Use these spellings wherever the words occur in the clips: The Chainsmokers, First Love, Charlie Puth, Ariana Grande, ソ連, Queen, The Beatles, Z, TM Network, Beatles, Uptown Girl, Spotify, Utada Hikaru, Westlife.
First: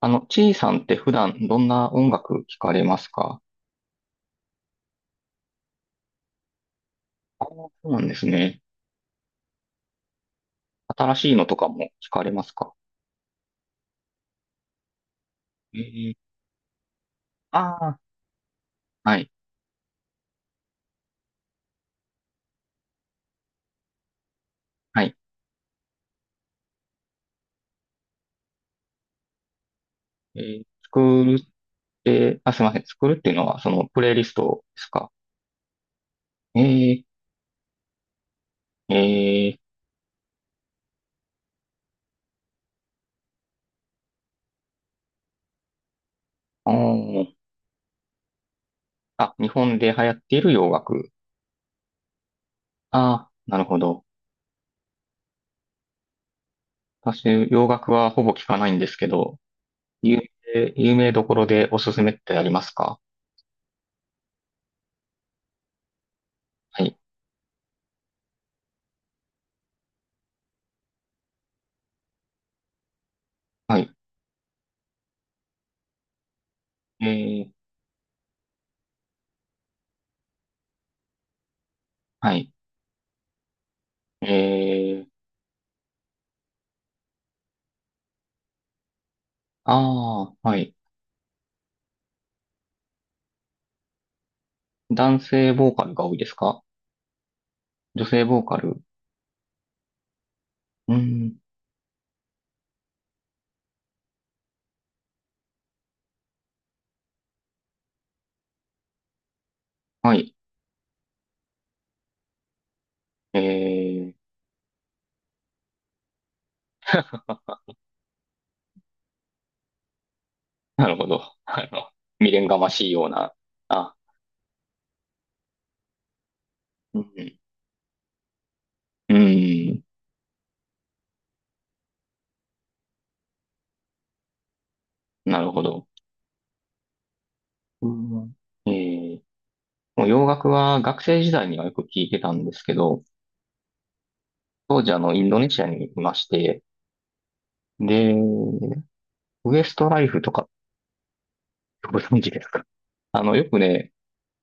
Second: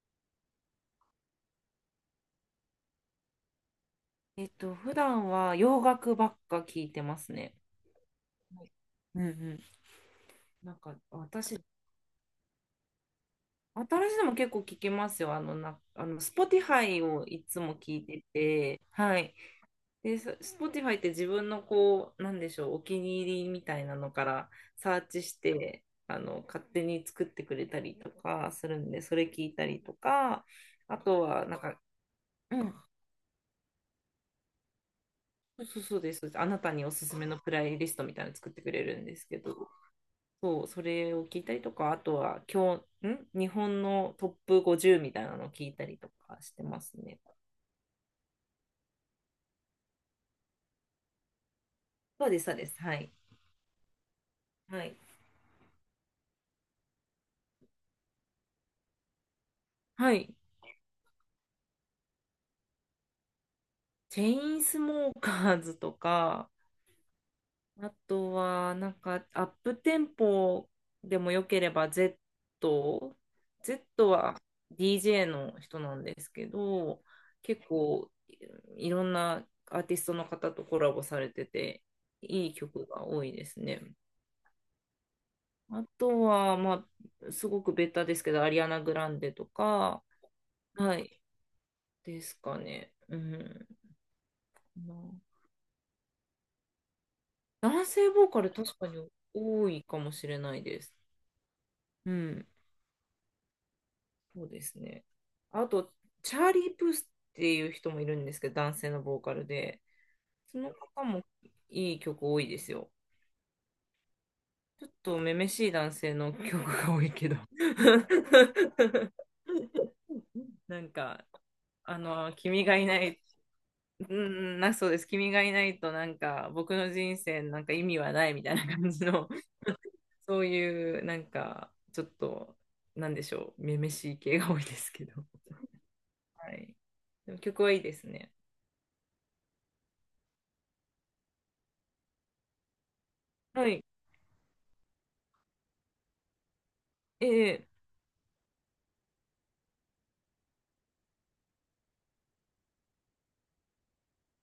ちいさんって普段どんな音楽聞かれますか？普段は洋楽ばっか聞いてますあ、ね。そうなんですね。はい。うんうん。なんか新しいのと私、かも聞かれますか？新しいのも結構聞きますよ。あの、な、あえの、え。 Spotify をいつも聞ああ。いてて、ははい、い。で、Spotify って自分のこう、なんでしょう、お気に入りみたいなのからサはーい。チして、勝手に作ってくれたりとかするんで、それ聞いたりとか、あと作るは、っなんか、て、あ、すいうまん、せん。作るっていうのは、その、プレイリストですか？そうそうそうです。あなたにおええ。すすめのプレイリストみたいなの作ってくれるんですけど、ええ。そう、それを聞いたりとか、あとは今日、日本のトップ50みたいなのを聞いたりとかしてあますね。ー。あ、日本で流行っている洋楽。そうです、そうです。はあい。あ、なるほど。はい。私、洋楽はほぼ聞かないんですけど、は有い。有名どころでおすすめってありますか？チェインスモーカーズとか、はい、あとは、なんか、アップテンポでもよければ Z、は Z い。は DJ の人なんですけど、ええ。結構いろんなアーティストの方とコラボされてて、はいい。い曲が多いですね。え。あとは、まあ、すごくベタですけど、アリアナ・グランデとか、ああ、はい。はい、ですかね。うん。ま男あ性ボーカルが多いですか？男女性性ボーボカールカ確ル。かに多いかもしれないでうす。ん。うん。そうですね。あと、チャーリー・プースっていう人もいるんですけど、男性のボーカルで、はい。その方もいい曲多いですよ。えー、ちょっとめめしい男性の曲が多いけど。ななんるほか、ど。未練が君まがいしいなようい、な。あ、うん、そうです。君がいないと、なんか、僕のう人ん。生なんか意味はないみたいな感じうの、ん。そういう、なんか、ちょっと、なんでしょう、めめしい系が多いですけど。なるほど。はい。でも曲はいいうですね。ん。えー、もう洋楽は学生時代にはよく聞いてたんですけど、はい。当時インドネシアにいまして、ええ、で、ウエストライフとかご存知ですか？よくね、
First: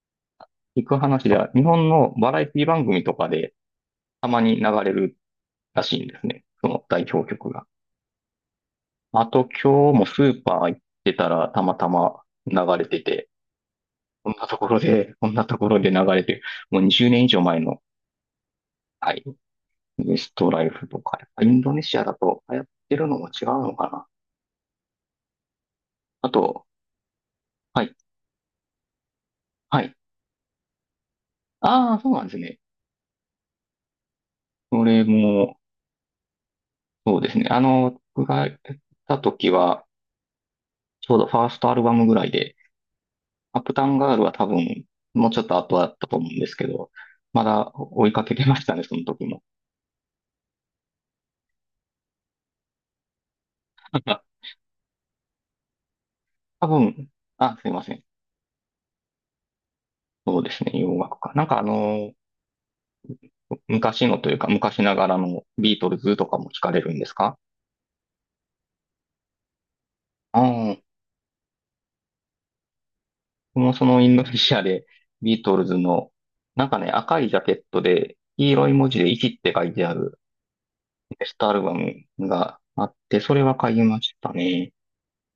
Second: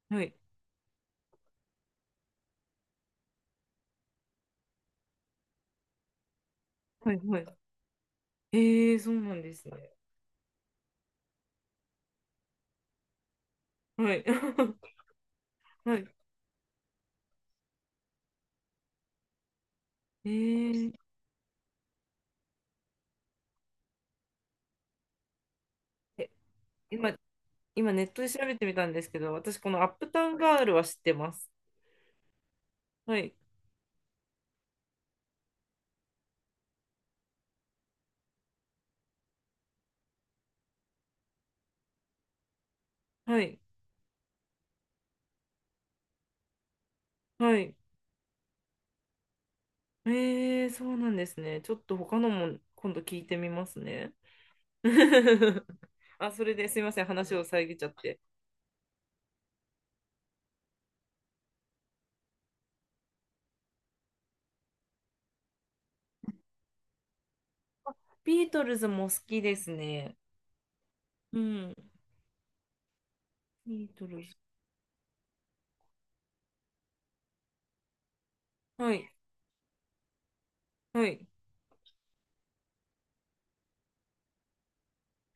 はい。聞く話では、日本のバラエティ番組とかでたまに流れるらしいんですね。その代はい、表はい。曲が。ええ、そうまあなんとです今ね。日もスーパー行ってたらたまたま流れてて、はい。こんなところ で、こんなところでは流い。れてる、もう20年以上前の、はい、ウエストライフえとえか、やっぱインドネシアだと流行ってるのも違うのかな。あえと、今、は今い、ネットで調べてみたんですけど、私、こはのアッい。プタウンガールは知ってます。ああ、そうなんですね。はい。これも、そうですね。僕が行った時は、ちょうどファーストアルバムぐらいで、はアい。ップタウンガールは多分、もうちょっと後だったと思うんですけど、まはだい。追いかけてましたね、その時も。ええ、そうなんですね。ちょっと他のも今度聞いてみますね。あ、あ、それ多ですいません、分、話をあ、すい遮っちまゃせっん。て。そうですね、洋楽か。なんか昔のというか、昔ながらのビートルズとかも聞かれるんですか？ビートルズも好きですね。ああー、うん。僕もそビーのトインルドズ。ネシアでビートルズの、なんかね、赤いジャケットで、黄色い文は字でい、生きって書いてあるはベい。ストアルバムがあって、それは買いましたね。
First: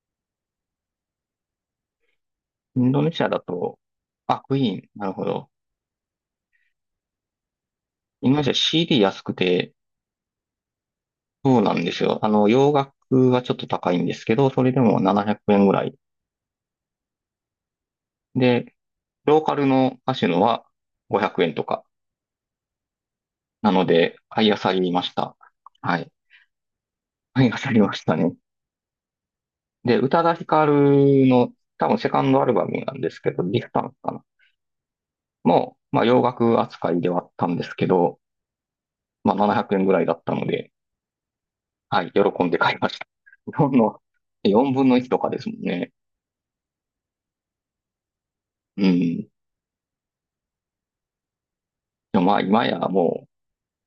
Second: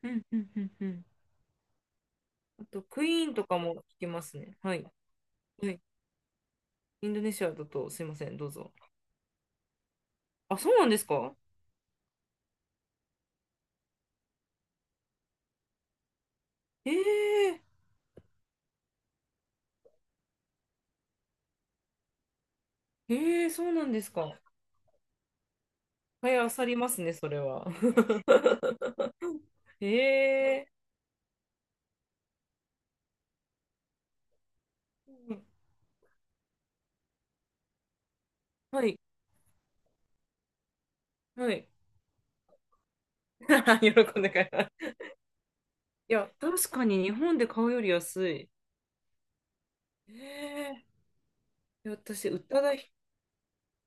うん、うん、うん、うん。あイと、ンドクネシイアーンだとかもと、聞きますあ、クね。イはーい、ン、なるほど。はい。インドネシアだと、すいませインん、ドネどシうア ぞ。CD 安くて、あ、そうなんですか。そうなんですよ。洋楽はちょっと高いんですけど、それでも700円ぐらい。ええで、ローカルのカシュノは500円とか。そなうのなんですで、か。買い漁りました。はい。はい、あさりますね、それ買い漁は。りましたね。で、宇多田ヒカ ええ、ルの多分セカンドアルバムなんですけど、ディスタンスかな。もう、まあ洋楽扱いではあったんですけど、はい、まあ700円ぐらいだったので、はい。はい、喜んで買いました。日本の喜んで買いま4分す。の1とかですもんね。いや、確かに日本で買うより安い。うん。ええ、いや、でも私、まあ宇多今田やヒ、も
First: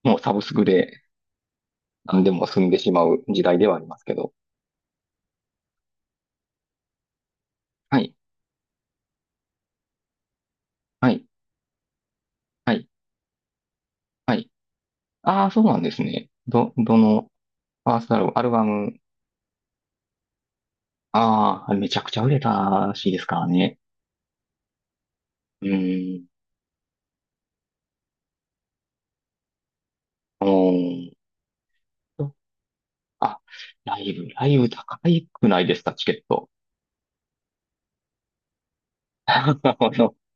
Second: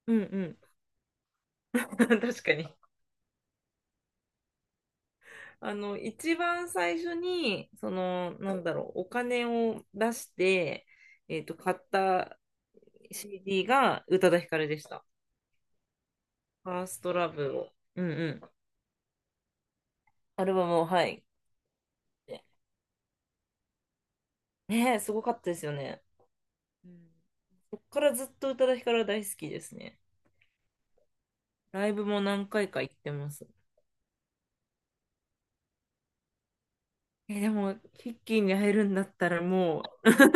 う、うもんうサうブスん。クで 何で確もか済んに。でしまう時代ではありますけど。一番最初に、そはい、の、なんだろう、お金を出して、はい、買った はい、CD が宇多は田ヒい。カルでした。ああ、そうなんですね。ファーどストラの、ブを。ファーうんスうトアルバム、アん。ルバム、アルバムを、はい。ああ、めちゃくちゃ売れたらしいですからね。ねえ、すごかったでうすよね。ーん。うん。そっからずっと宇多田ヒカルは大好きですね。おーライブもと何回か行ってまあ、す。ライブ高いくないですか、チケット？え、でも、ヒッキーに会えるんだっ たらあもう の、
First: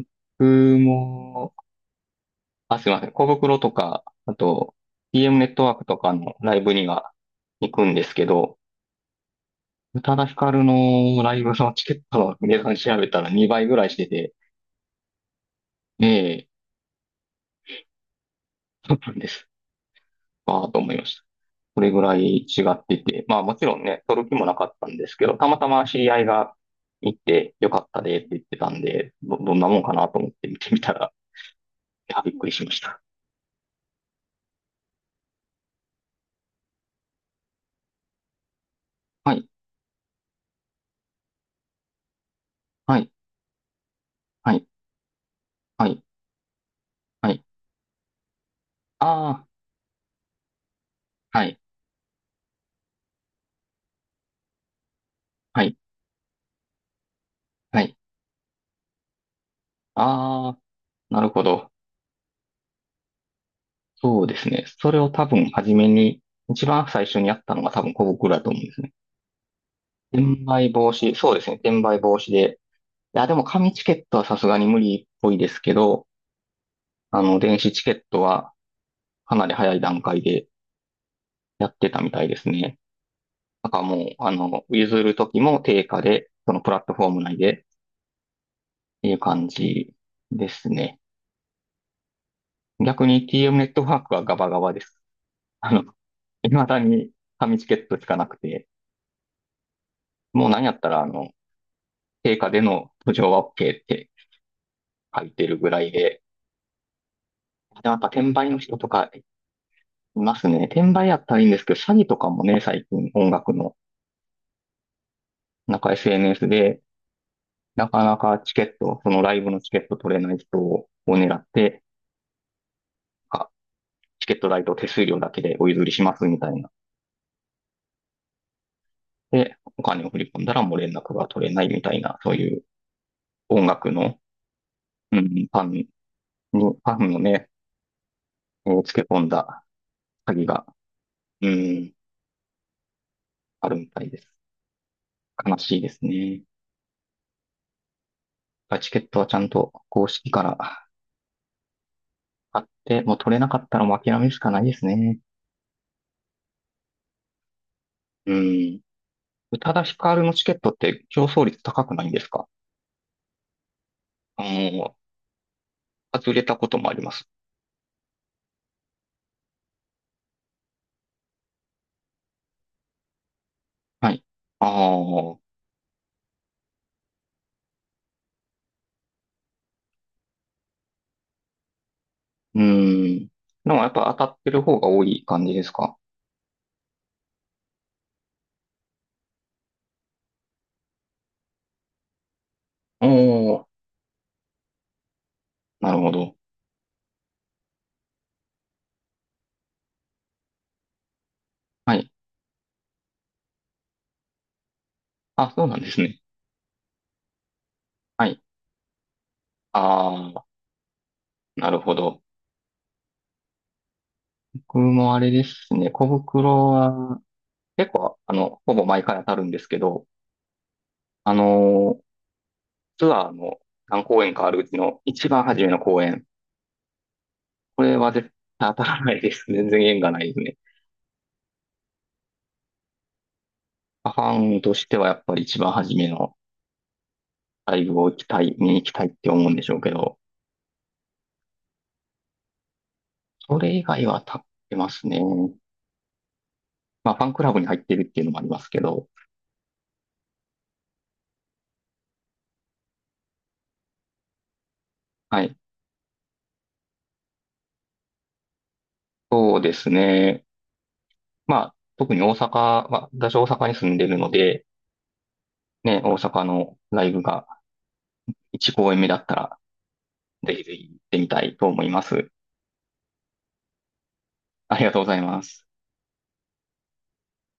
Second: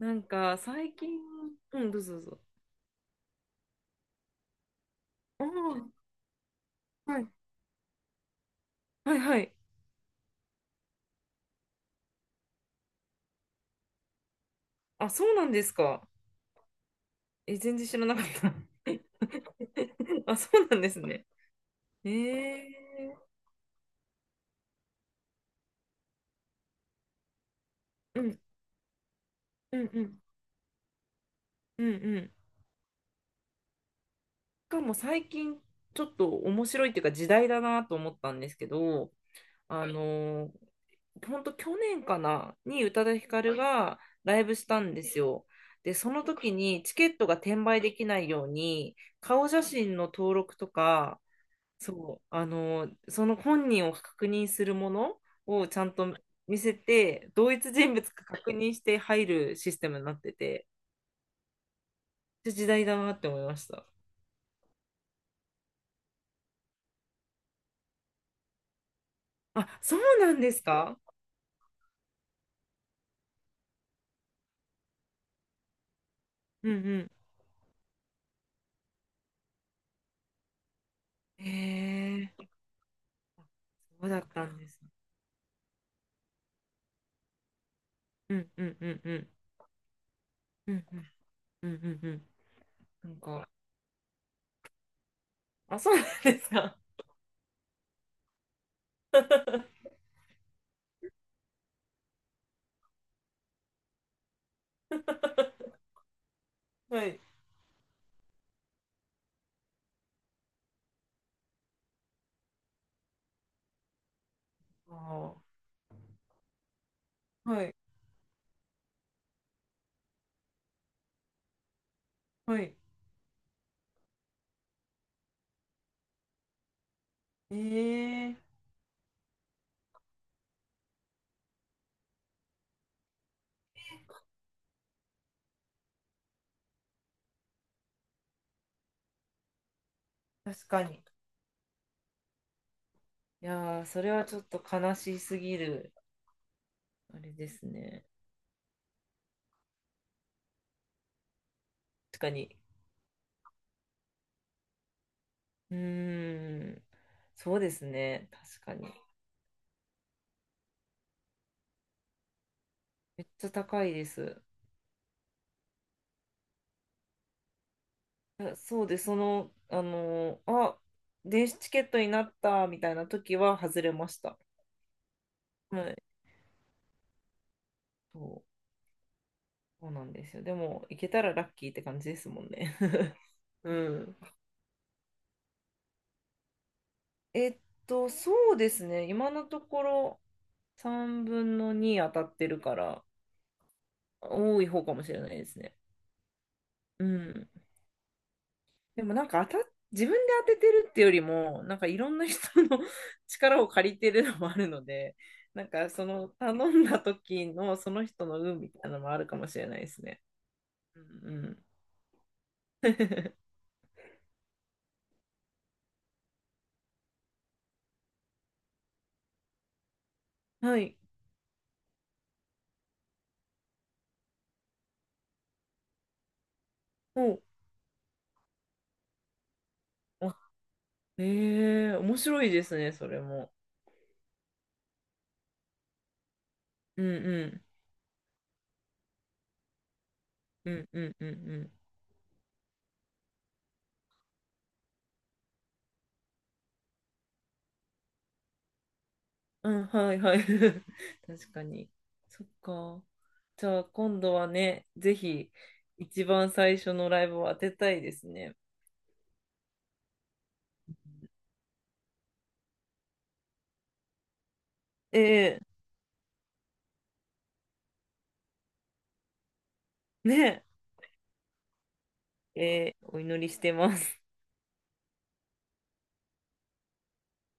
なんか、僕最近、も、うん、どうぞどうぞ。あ、すいません。小袋とか、あと、DM ネットワークあとかのライブにはあ、はい、行くんですけど、はい、はい。宇多田ヒカルのライブのチケットの値段調べたら2倍ぐらいしてて、あ、そうなんですえか。え、え、全然知らなかった。そうなんです。あ、そあうあ、なとんで思いすました。ね。それぐえらい違ってえ、て、まあもちろんね、取る気もなかったんですけど、たまたま知り合いが行ってよかったでうって言ん、ってたんで、どんなもうんん、かうなとん、思って見てみたら、うん、ういや、ん。しびっくりしました。かも最近、ちょっと面白いっていうか、時代だなと思ったんですけど、はい、あの本当去年かなに宇は多い、田ヒカルがライはブしい、たんですよ。はで、い、その時にチケットはがい。転売できないように、ああ、顔写真の登録とか、はい、そう、その本人を確認するものはをい、ちゃんと見せて、同一は人い。物か確認して入るシステムになってああ、て、なるほど。めっちゃ時代だなって思いました。そうですね。それを多分初めに、一番最初にやったのが多分小僕だと思うんですね。あ、そうなん転です売防か。止、そうですね。転売防止で。いや、でも紙チケットはさすがに無理っぽいですけど、うんう電子チケットはかなり早い段階でん。やってたみたいへですえ、ね。なんかもそう、うだったんです。譲るときも定価で、そのプラットフォーム内でっうんうんうんていううん。感じですうんね。うんうんうんうん。逆なんに か、TM ネットワークはガバガバです。ああ、の、そうなんです未か。だに紙チケットしかなくて、もう何やったら、定価での途上は OK って書いてるぐらいで、はい。でもやっぱ転売の人とかいますね。転売やったらいいんですけど、詐欺とかもね、最近音楽の、あー、なんか SNS で、はい。なかなかチケット、そのライブのチケット取れない人を狙って、はい。あ、チケット代と手数料だけでお譲りしますみたいな。ええ、で、お金を振り込んだらもう連絡が取れないみたいな、そういう音楽の、うん、ファンに、ファンのね、をつけ込んだ詐欺が、確かに。うん、いあるやー、みたそいれではす。ちょっと悲しすぎ悲しいでる。すね。あれですね。チケットはちゃんと公式から確かに。買って、もう取れなかったらもう諦めるしかないですね。うーん。そうですね。う確かん。に。宇多田ヒカルのチケットって競争率高くないんですか？めっちゃ高いであす。の、外れたこともあります。いや、そうです。電子チケットになったみたいな時は外れまはしい。た。ああ、うはい。そう、そうなんですよ。でも、行けたらラッキーって感じですもんーね。ん。でうもやっぱん。当たってる方が多い感じですか？えっそうですね。今のところ3分の2当たってるから、おおー、多い方かもしれないですね。なるほど。うん。でもなんか当たっ、自分で当ててるってよりも、なんかはいろい。んな人の 力を借りてるのもあるので、あ、そなうんなんかですそね。の頼んだ時のそのは人のい。運みたいなのもあるかもしれないですあね。あ、うんうん。なるほど。僕もあれですね、小袋は結構、ほぼ毎回当たるんですけど、はい。あのーツアーの何公演かあるうちの一番初めの公演。お、これは絶対当たらないです。全然縁がないであ、すね。ええ、面白いですね、それも。ファンとしてはやっぱり一番初めのうんうん。ライブを行きたい、見に行きたいって思うんでしょうけど、うんうんうんうん。それ以外は立ってますね。まあ、ファンクラブに入ってるっていうのもありますけど、うん、はいはい。確かに。そっか。じゃあ今度はね、ぜはひい。一番最初のライブを当てたいですね。そうですね。まあ、特に大阪、まあ、私大阪に住んでるので、ええ、ね、大阪のライブが1公演目だったら、ぜねひぜひ行ってみたいと思います。え、ええ、お祈りしてます。ありがとうございます。